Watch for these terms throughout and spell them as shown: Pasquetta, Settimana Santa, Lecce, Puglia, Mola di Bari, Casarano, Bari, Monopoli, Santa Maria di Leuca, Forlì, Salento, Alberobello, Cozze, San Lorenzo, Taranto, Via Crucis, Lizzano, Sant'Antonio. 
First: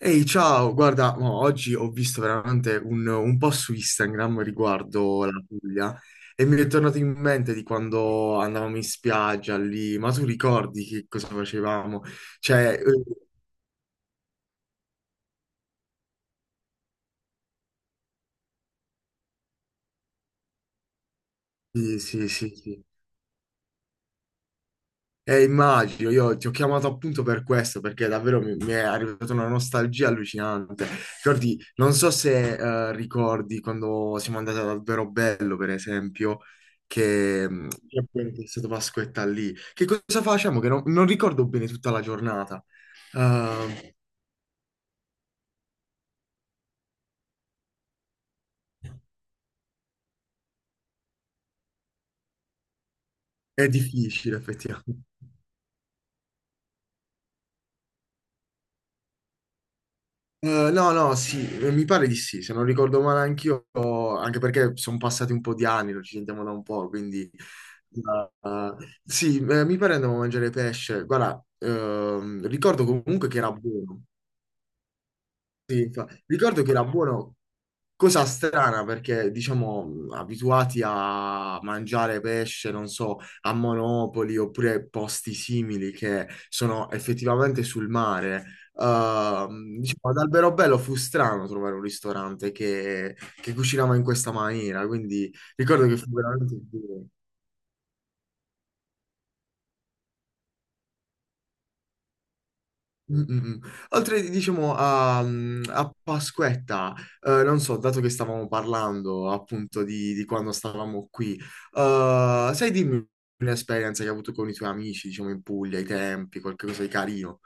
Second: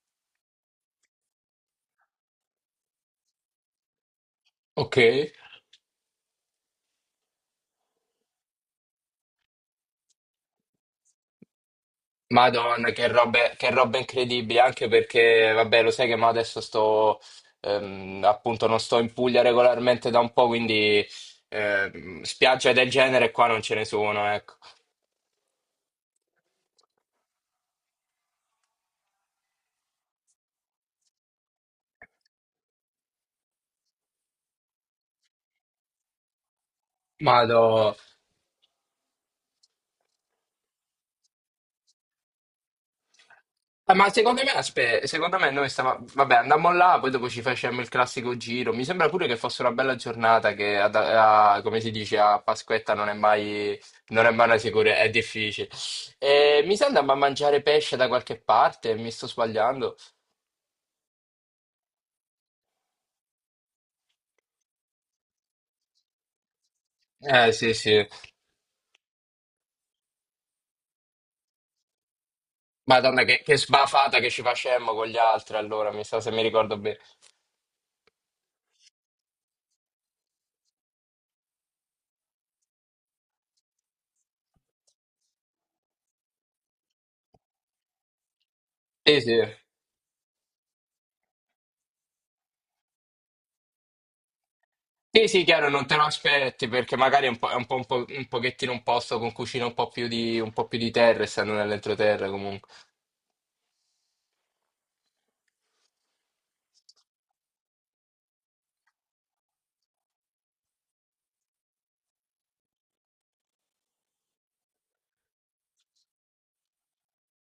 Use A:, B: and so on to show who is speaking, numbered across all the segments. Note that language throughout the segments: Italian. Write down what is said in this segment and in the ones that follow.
A: Ehi, ciao, guarda, mo, oggi ho visto veramente un po' su Instagram
B: Ok.
A: riguardo la Puglia e mi è tornato in mente di quando andavamo in spiaggia lì, ma tu ricordi che cosa facevamo? Cioè,
B: Madonna, che roba, che roba incredibile, anche perché, vabbè, lo sai che mo adesso sto, appunto, non sto in Puglia regolarmente da un po', quindi
A: sì, sì, sì,
B: spiagge
A: sì.
B: del genere qua non ce ne sono, ecco.
A: Immagino, io ti ho chiamato appunto per questo, perché davvero mi è arrivata una nostalgia allucinante. Ricordi, non so se ricordi quando siamo andati ad Alberobello, per esempio, che mh,
B: Madò.
A: che appunto è stata Pasquetta lì. Che cosa facciamo? Che non ricordo bene tutta la giornata. Eh,
B: Ma secondo me, secondo me noi stavamo, vabbè, andammo là, poi dopo ci facemmo il classico giro. Mi sembra pure che fosse una bella giornata, che come si dice a Pasquetta
A: è
B: non è
A: difficile,
B: mai una sicurezza,
A: effettivamente.
B: è difficile. E mi sa andammo a mangiare pesce da qualche parte, mi sto sbagliando.
A: No, no, sì, mi pare di sì, se non ricordo male anch'io, anche perché sono passati un po' di anni, non ci sentiamo da un po', quindi
B: Eh sì, sì.
A: sì, mi pare andavo a mangiare pesce. Guarda, ricordo
B: Madonna,
A: comunque che
B: che,
A: era
B: che
A: buono.
B: sbafata che ci facemmo con gli altri
A: Sì,
B: allora, mi sa se mi
A: ricordo che
B: ricordo
A: era
B: bene.
A: buono. Cosa strana perché, diciamo, abituati a mangiare pesce, non so, a Monopoli oppure posti simili che sono effettivamente sul mare,
B: Sì, sì.
A: diciamo, ad Alberobello fu strano trovare un ristorante che cucinava in questa maniera,
B: Sì,
A: quindi
B: sì, chiaro, non
A: ricordo
B: te
A: che
B: lo
A: fu veramente.
B: aspetti perché magari è un po', un po', un pochettino un posto con cucina un po' più di terra, essendo nell'entroterra comunque.
A: Mm, mm, mm. Oltre, diciamo, a Pasquetta, non so, dato che stavamo parlando appunto di quando stavamo qui, sai dimmi un'esperienza che hai avuto con i tuoi amici, diciamo, in Puglia, ai tempi, qualcosa di carino.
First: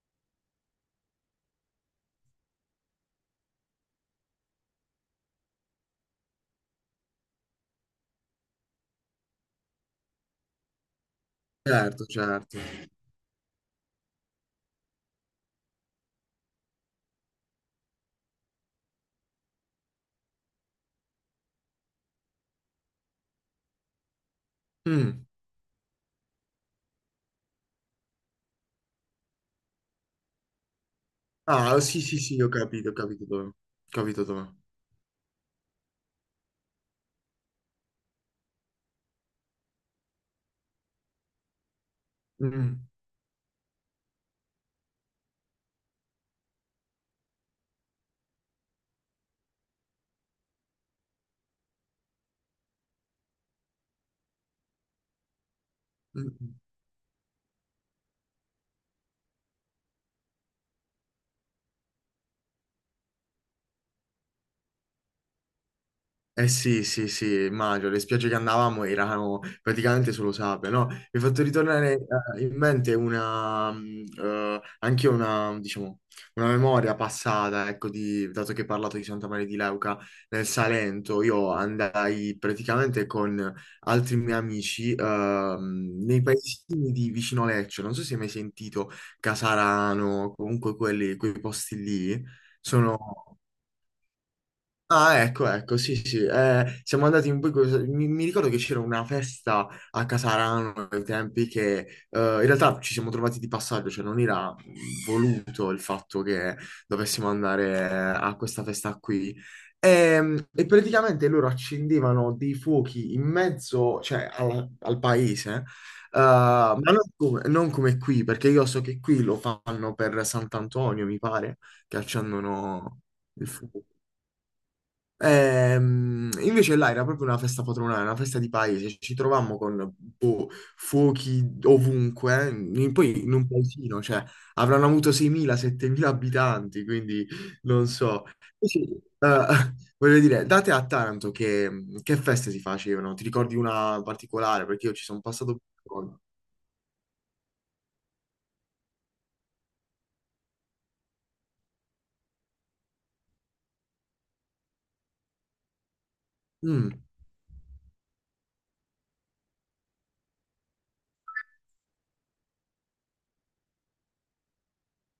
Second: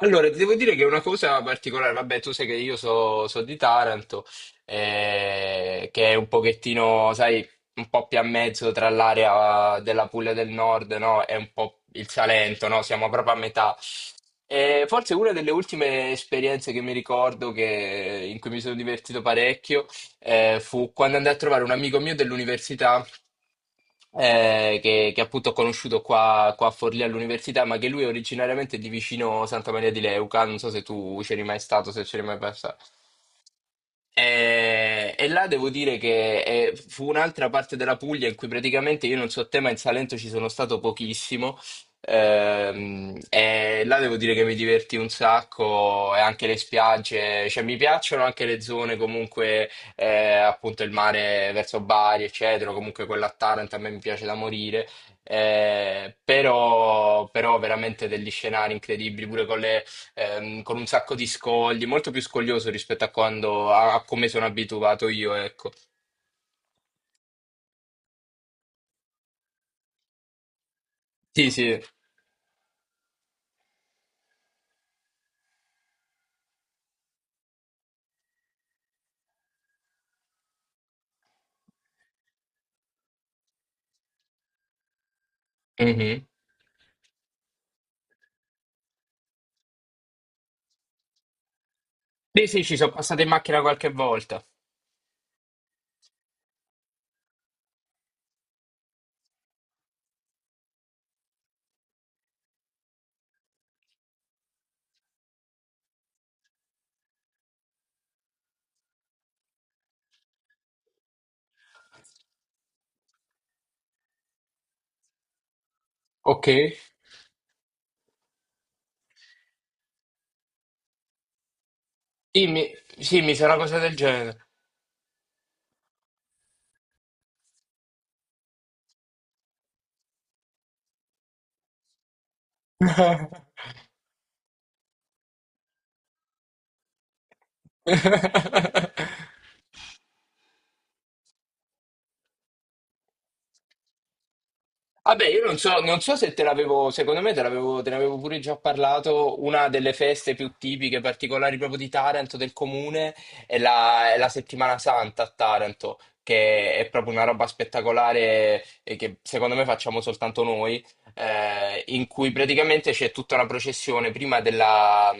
B: Allora, ti devo dire che è una cosa particolare, vabbè, tu sai che io so di Taranto, che è un pochettino, sai, un po' più a mezzo tra l'area della Puglia del Nord, no? E un po'
A: Certo,
B: il
A: certo.
B: Salento, no? Siamo proprio a metà. E forse una delle ultime esperienze che mi ricordo in cui mi sono divertito parecchio, fu quando andai a trovare un amico mio dell'università che
A: Mm.
B: appunto ho conosciuto qua a Forlì all'università, ma che lui è originariamente di vicino Santa Maria di Leuca. Non so se tu c'eri mai
A: Ah,
B: stato,
A: sì,
B: se
A: sì,
B: c'eri mai
A: sì,
B: passato.
A: ho capito dove. Ho capito dove.
B: E là devo dire che fu un'altra parte della Puglia in cui praticamente io non so te, ma in Salento ci sono stato pochissimo.
A: Mm.
B: E là devo dire che mi divertì un sacco e anche le spiagge, cioè mi piacciono anche le zone comunque, appunto il mare verso Bari, eccetera, comunque quella a Taranto a me mi piace da morire. Eh,
A: Mm. Mm.
B: però, però veramente degli scenari incredibili pure con le, con un sacco di scogli, molto più scoglioso rispetto a quando a come sono abituato io, ecco.
A: Eh sì, sì, sì, immagino, le spiagge che andavamo erano praticamente solo sabbia, no? Mi è fatto
B: Sì, sì.
A: ritornare in mente una, diciamo, una memoria passata, ecco, dato che hai parlato di Santa Maria di Leuca nel Salento, io andai praticamente con altri miei amici nei
B: Mhm.
A: paesini di vicino Lecce, non so se hai mai sentito Casarano, comunque quelli, quei posti lì,
B: Sì, sì, ci sono
A: sono.
B: passato in macchina qualche volta.
A: Ah, ecco, ecco, sì, sì, siamo andati un po' Mi ricordo che c'era una festa a Casarano ai tempi che in realtà ci siamo trovati di passaggio, cioè non era voluto il fatto che dovessimo andare a questa festa qui. E praticamente loro accendevano dei fuochi in mezzo, cioè al paese,
B: Ok.
A: ma non come qui, perché io so che qui lo fanno per Sant'Antonio, mi pare, che
B: Sì, mi,
A: accendono
B: sì, mi sa
A: il
B: una cosa
A: fuoco.
B: del genere.
A: Invece là era proprio una festa patronale, una festa di paese, ci trovammo con boh, fuochi ovunque, eh. Poi in un paesino, cioè avranno avuto 6.000-7.000 abitanti, quindi non so. Sì, eh, voglio dire, date a Taranto che feste si facevano, ti ricordi una particolare? Perché io ci sono
B: Vabbè, io
A: passato
B: non
A: più
B: so, non so
A: volte.
B: se te l'avevo, secondo me te l'avevo, te ne avevo pure già parlato, una delle feste più tipiche, particolari proprio di Taranto, del comune, è la Settimana Santa a Taranto, che è
A: Mm.
B: proprio una roba spettacolare e che secondo me facciamo soltanto noi, in cui praticamente c'è tutta una processione prima della...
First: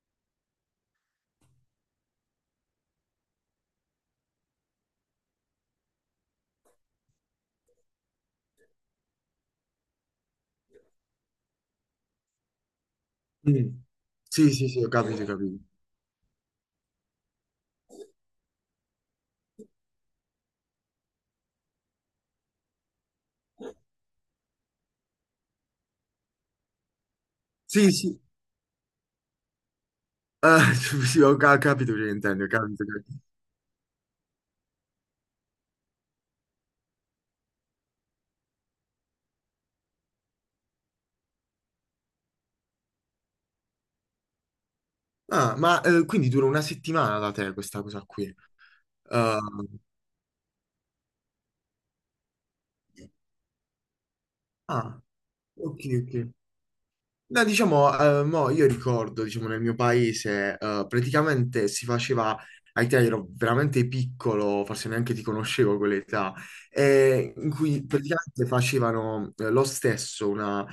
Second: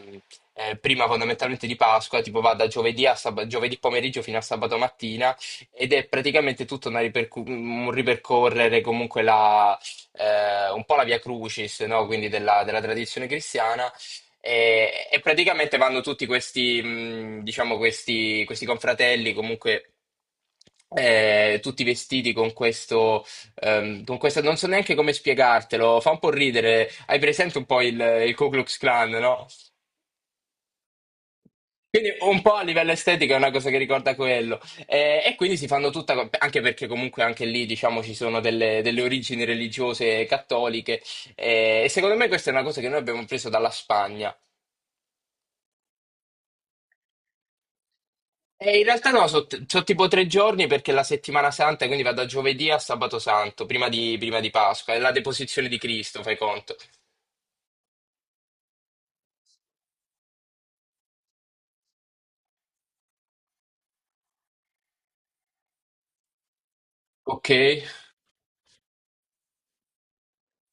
B: eh, prima fondamentalmente di Pasqua, tipo va da giovedì, giovedì pomeriggio fino a sabato mattina ed è praticamente tutta un ripercorrere comunque un po' la Via Crucis, no? Quindi della tradizione
A: Mm.
B: cristiana.
A: Sì, sì, sì, ho
B: E
A: capito, ho capito.
B: praticamente vanno tutti questi, diciamo, questi confratelli, comunque tutti vestiti con questa, non so neanche come spiegartelo, fa un po' ridere. Hai presente un po'
A: Sì,
B: il,
A: sì,
B: il Ku Klux Klan, no?
A: eh, sì, ho capito che
B: Quindi un
A: intendi, ho
B: po' a
A: capito.
B: livello estetico è una cosa che ricorda quello. E quindi si fanno tutta, anche perché comunque anche lì diciamo ci sono delle origini religiose cattoliche. E secondo me questa è una cosa che noi abbiamo preso dalla Spagna.
A: Ah, ma quindi dura una settimana da te questa cosa qui.
B: E in realtà no,
A: Eh,
B: sono tipo 3 giorni perché la settimana santa, quindi va da giovedì a sabato santo, prima di Pasqua, è
A: ah,
B: la deposizione di
A: ok,
B: Cristo,
A: ok.
B: fai conto.
A: No, diciamo, mo io ricordo, diciamo, nel mio paese, praticamente si faceva, ai te ero veramente piccolo, forse neanche ti conoscevo a quell'età,
B: Ok?
A: in cui praticamente facevano lo stesso, una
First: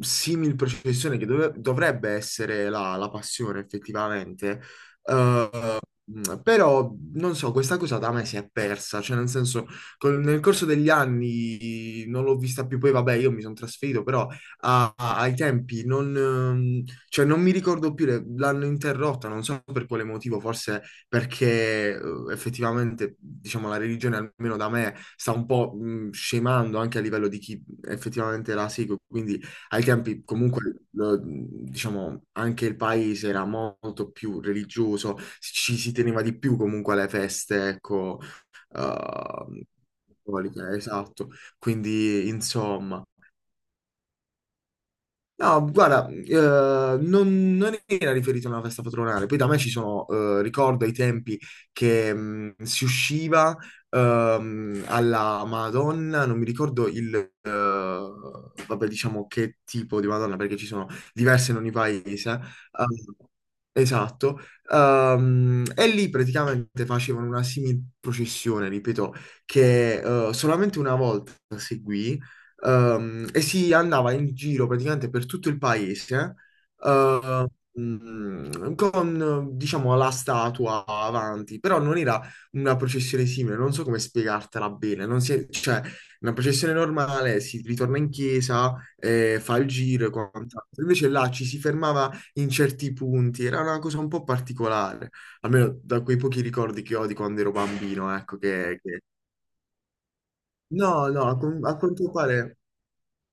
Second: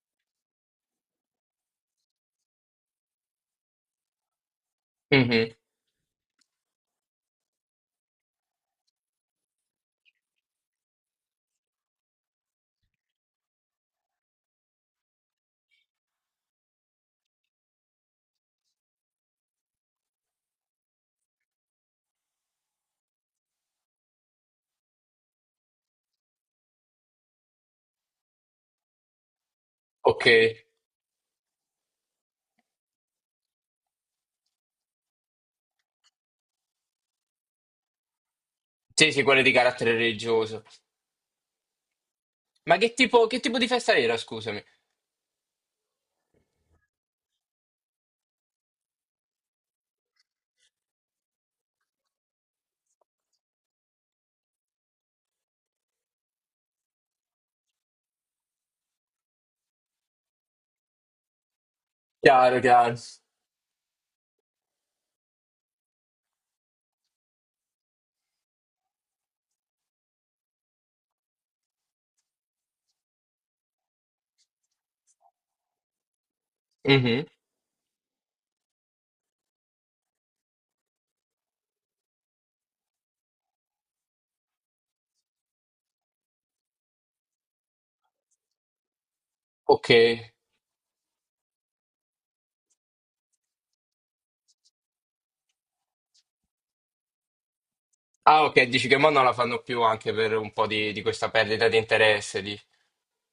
A: simil processione che dovrebbe essere la passione effettivamente. eh,
B: Mhm.
A: Però non so, questa cosa da me si è persa, cioè nel senso, nel corso degli anni non l'ho vista più, poi vabbè, io mi sono trasferito, però ai tempi non, cioè, non mi ricordo più, l'hanno interrotta, non so per quale motivo, forse perché effettivamente, diciamo, la religione almeno da me sta un po' scemando anche a livello di chi effettivamente la segue, quindi ai tempi
B: Ok.
A: comunque diciamo, anche il paese era molto più religioso, ci si teneva di più comunque alle feste, ecco,
B: Sì, sì, quelle di
A: eh,
B: carattere religioso.
A: cattoliche, esatto. Quindi,
B: Ma
A: insomma.
B: che tipo di festa era, scusami?
A: No, guarda, non era riferito a una festa patronale. Poi da me ci sono, ricordo ai tempi che si usciva alla Madonna, non mi ricordo vabbè, diciamo che tipo di Madonna, perché ci sono diverse in ogni paese.
B: Chiaro, chiaro.
A: Esatto. E lì praticamente facevano una simil processione, ripeto, che solamente una volta seguì. E si andava in giro praticamente per tutto il paese,
B: Mhm.
A: eh, con diciamo la statua avanti, però non era una processione simile, non so come spiegartela bene, non si è- cioè una processione normale si ritorna in chiesa, fa il
B: Ok.
A: giro e quant'altro, invece là ci si fermava in certi punti, era una cosa un po' particolare, almeno da quei pochi ricordi che ho di quando ero bambino, ecco
B: Ah, ok,
A: che,
B: dici che
A: che.
B: mo non la fanno più anche per un po' di
A: No, no,
B: questa perdita
A: a
B: di
A: quanto
B: interesse.
A: pare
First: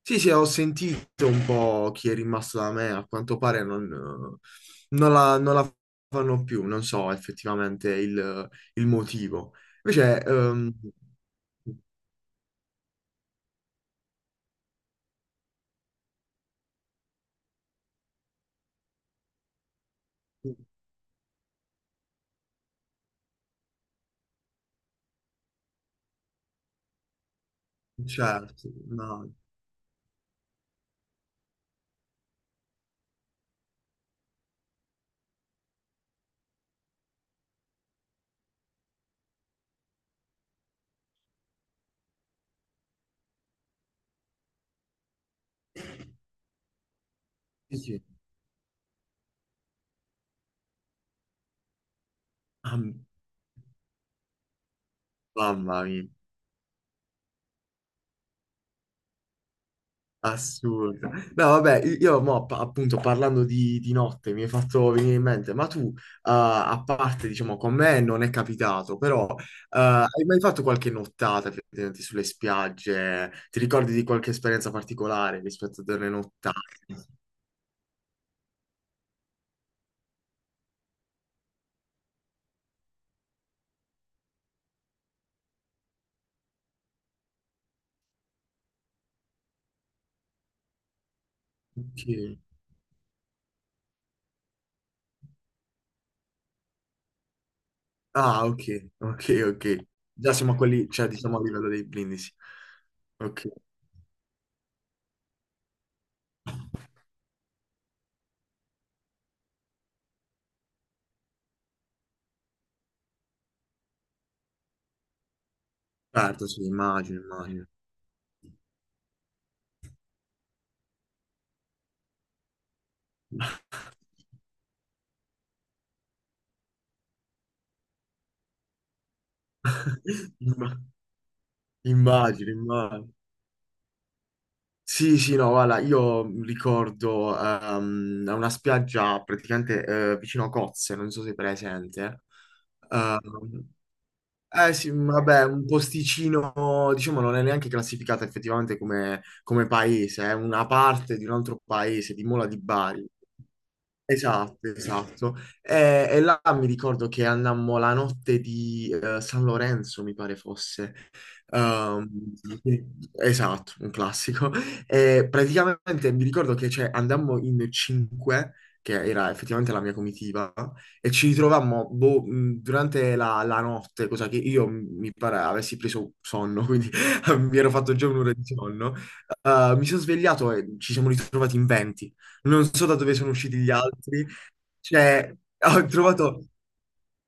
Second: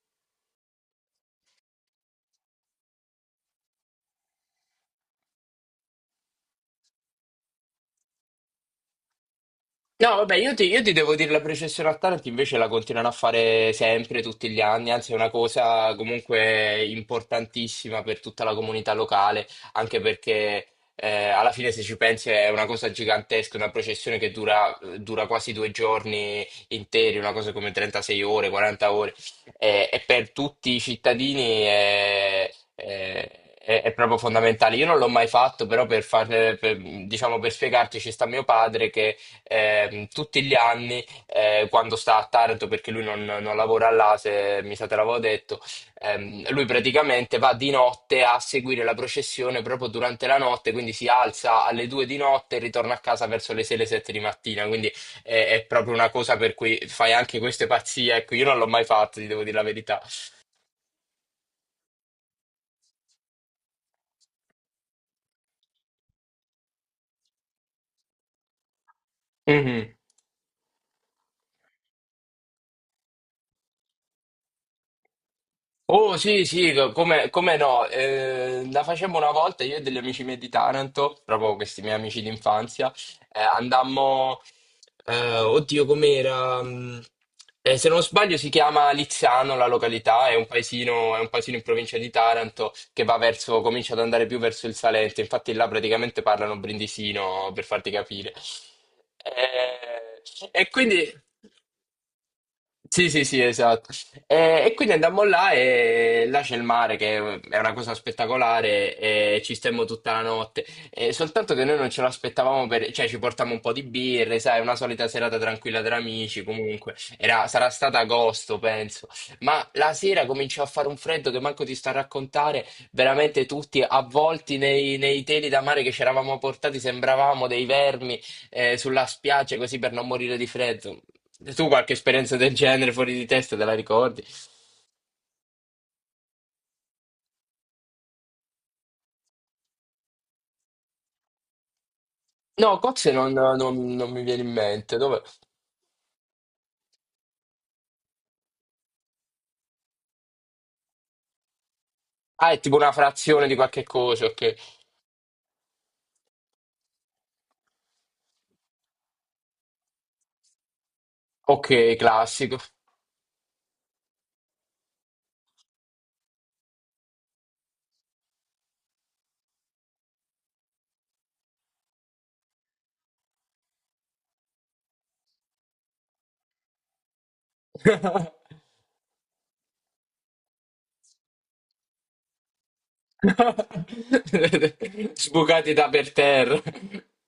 A: sì, sì, ho sentito un po' chi è rimasto da me, a quanto pare non, non la fanno più, non so effettivamente il motivo.
B: No,
A: Invece,
B: vabbè, io ti, io ti devo dire la processione a Taranto invece la continuano a fare sempre, tutti gli anni, anzi è una cosa comunque importantissima per tutta la comunità locale, anche perché alla fine se ci pensi è una cosa gigantesca, una processione che dura quasi 2 giorni interi, una cosa come 36 ore,
A: certo,
B: 40 ore,
A: no,
B: e per tutti i cittadini è proprio fondamentale. Io non l'ho mai fatto, però diciamo, per spiegarti ci sta mio padre che tutti gli anni quando sta a Taranto, perché lui non lavora là, se mi sa te l'avevo detto, lui praticamente va di
A: sì, sì.
B: notte a seguire la processione proprio durante la notte, quindi si alza alle 2 di notte e
A: Ah,
B: ritorna a casa verso le 6, le 7 di mattina, quindi è
A: mamma
B: proprio
A: mia.
B: una cosa per cui fai anche queste pazzie, ecco, io non l'ho mai fatto, ti devo dire la verità.
A: Assurda. No, vabbè, io mo, appunto parlando di notte mi hai fatto venire in mente, ma tu, a parte, diciamo, con me non è capitato, però
B: Mhm.
A: hai mai fatto qualche nottata effettivamente sulle spiagge? Ti ricordi di qualche esperienza particolare rispetto a delle
B: Oh sì, sì,
A: nottate?
B: come no, la facemmo una volta io e degli amici miei di Taranto, proprio questi miei amici d'infanzia, andammo, oddio com'era, se non sbaglio si chiama Lizzano la località, è un paesino in provincia
A: Ok.
B: di Taranto che va verso, comincia ad andare più verso il Salento, infatti là praticamente parlano brindisino per farti capire.
A: Ah, ok, ok, ok.
B: Eh,
A: Già siamo a
B: e
A: quelli, cioè,
B: quindi...
A: diciamo, a livello dei brindisi.
B: Sì, sì, sì,
A: Ok,
B: esatto. E quindi andammo là e là c'è il mare che è una cosa spettacolare e ci stemmo tutta la notte. E soltanto che noi non ce l'aspettavamo cioè ci portammo un po' di birre, sai, una solita serata tranquilla tra amici,
A: certo, sì,
B: comunque.
A: immagino, immagino.
B: Sarà stato agosto, penso. Ma la sera cominciò a fare un freddo che manco ti sta a raccontare, veramente tutti avvolti nei teli da mare che ci eravamo portati, sembravamo dei vermi sulla spiaggia così per non morire di freddo. Se tu qualche esperienza
A: Immagino,
B: del genere
A: immagino.
B: fuori di testa te la ricordi?
A: Sì, sì, no, guarda, io ricordo una spiaggia praticamente vicino a Cozze, non so se è presente.
B: No, cozze
A: Ehm,
B: non mi viene in
A: eh sì,
B: mente. Dove...
A: vabbè, un posticino, diciamo, non è neanche classificata effettivamente come, come paese, è una parte di un altro paese, di Mola
B: Ah,
A: di
B: è tipo una
A: Bari.
B: frazione di qualche cosa, ok.
A: Esatto, esatto. E là mi ricordo che andammo la notte di San Lorenzo, mi pare fosse.
B: Ok,
A: Ehm,
B: classico.
A: sì, esatto, un classico. E praticamente mi ricordo che cioè, andammo in cinque, che era effettivamente la mia comitiva, e ci ritrovammo boh, durante la notte, cosa che io mi pare avessi preso sonno, quindi mi ero fatto già un'ora di sonno. Mi sono svegliato e ci siamo ritrovati in 20. Non so da dove sono usciti gli altri. Cioè,
B: Sbucati
A: ho
B: da per
A: trovato,
B: terra.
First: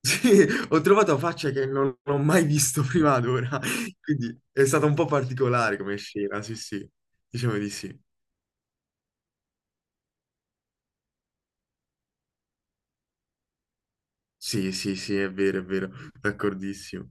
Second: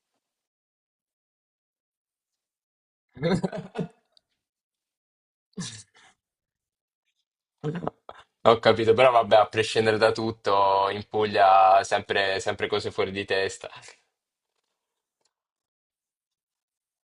A: sì, ho trovato facce che non ho mai visto prima ad ora. Quindi è stata un po' particolare come scena, sì, sì. Diciamo di sì.
B: Ho capito, però vabbè, a prescindere da tutto, in Puglia sempre sempre cose fuori di testa.
A: Sì, sì, sì, è vero, è vero. D'accordissimo.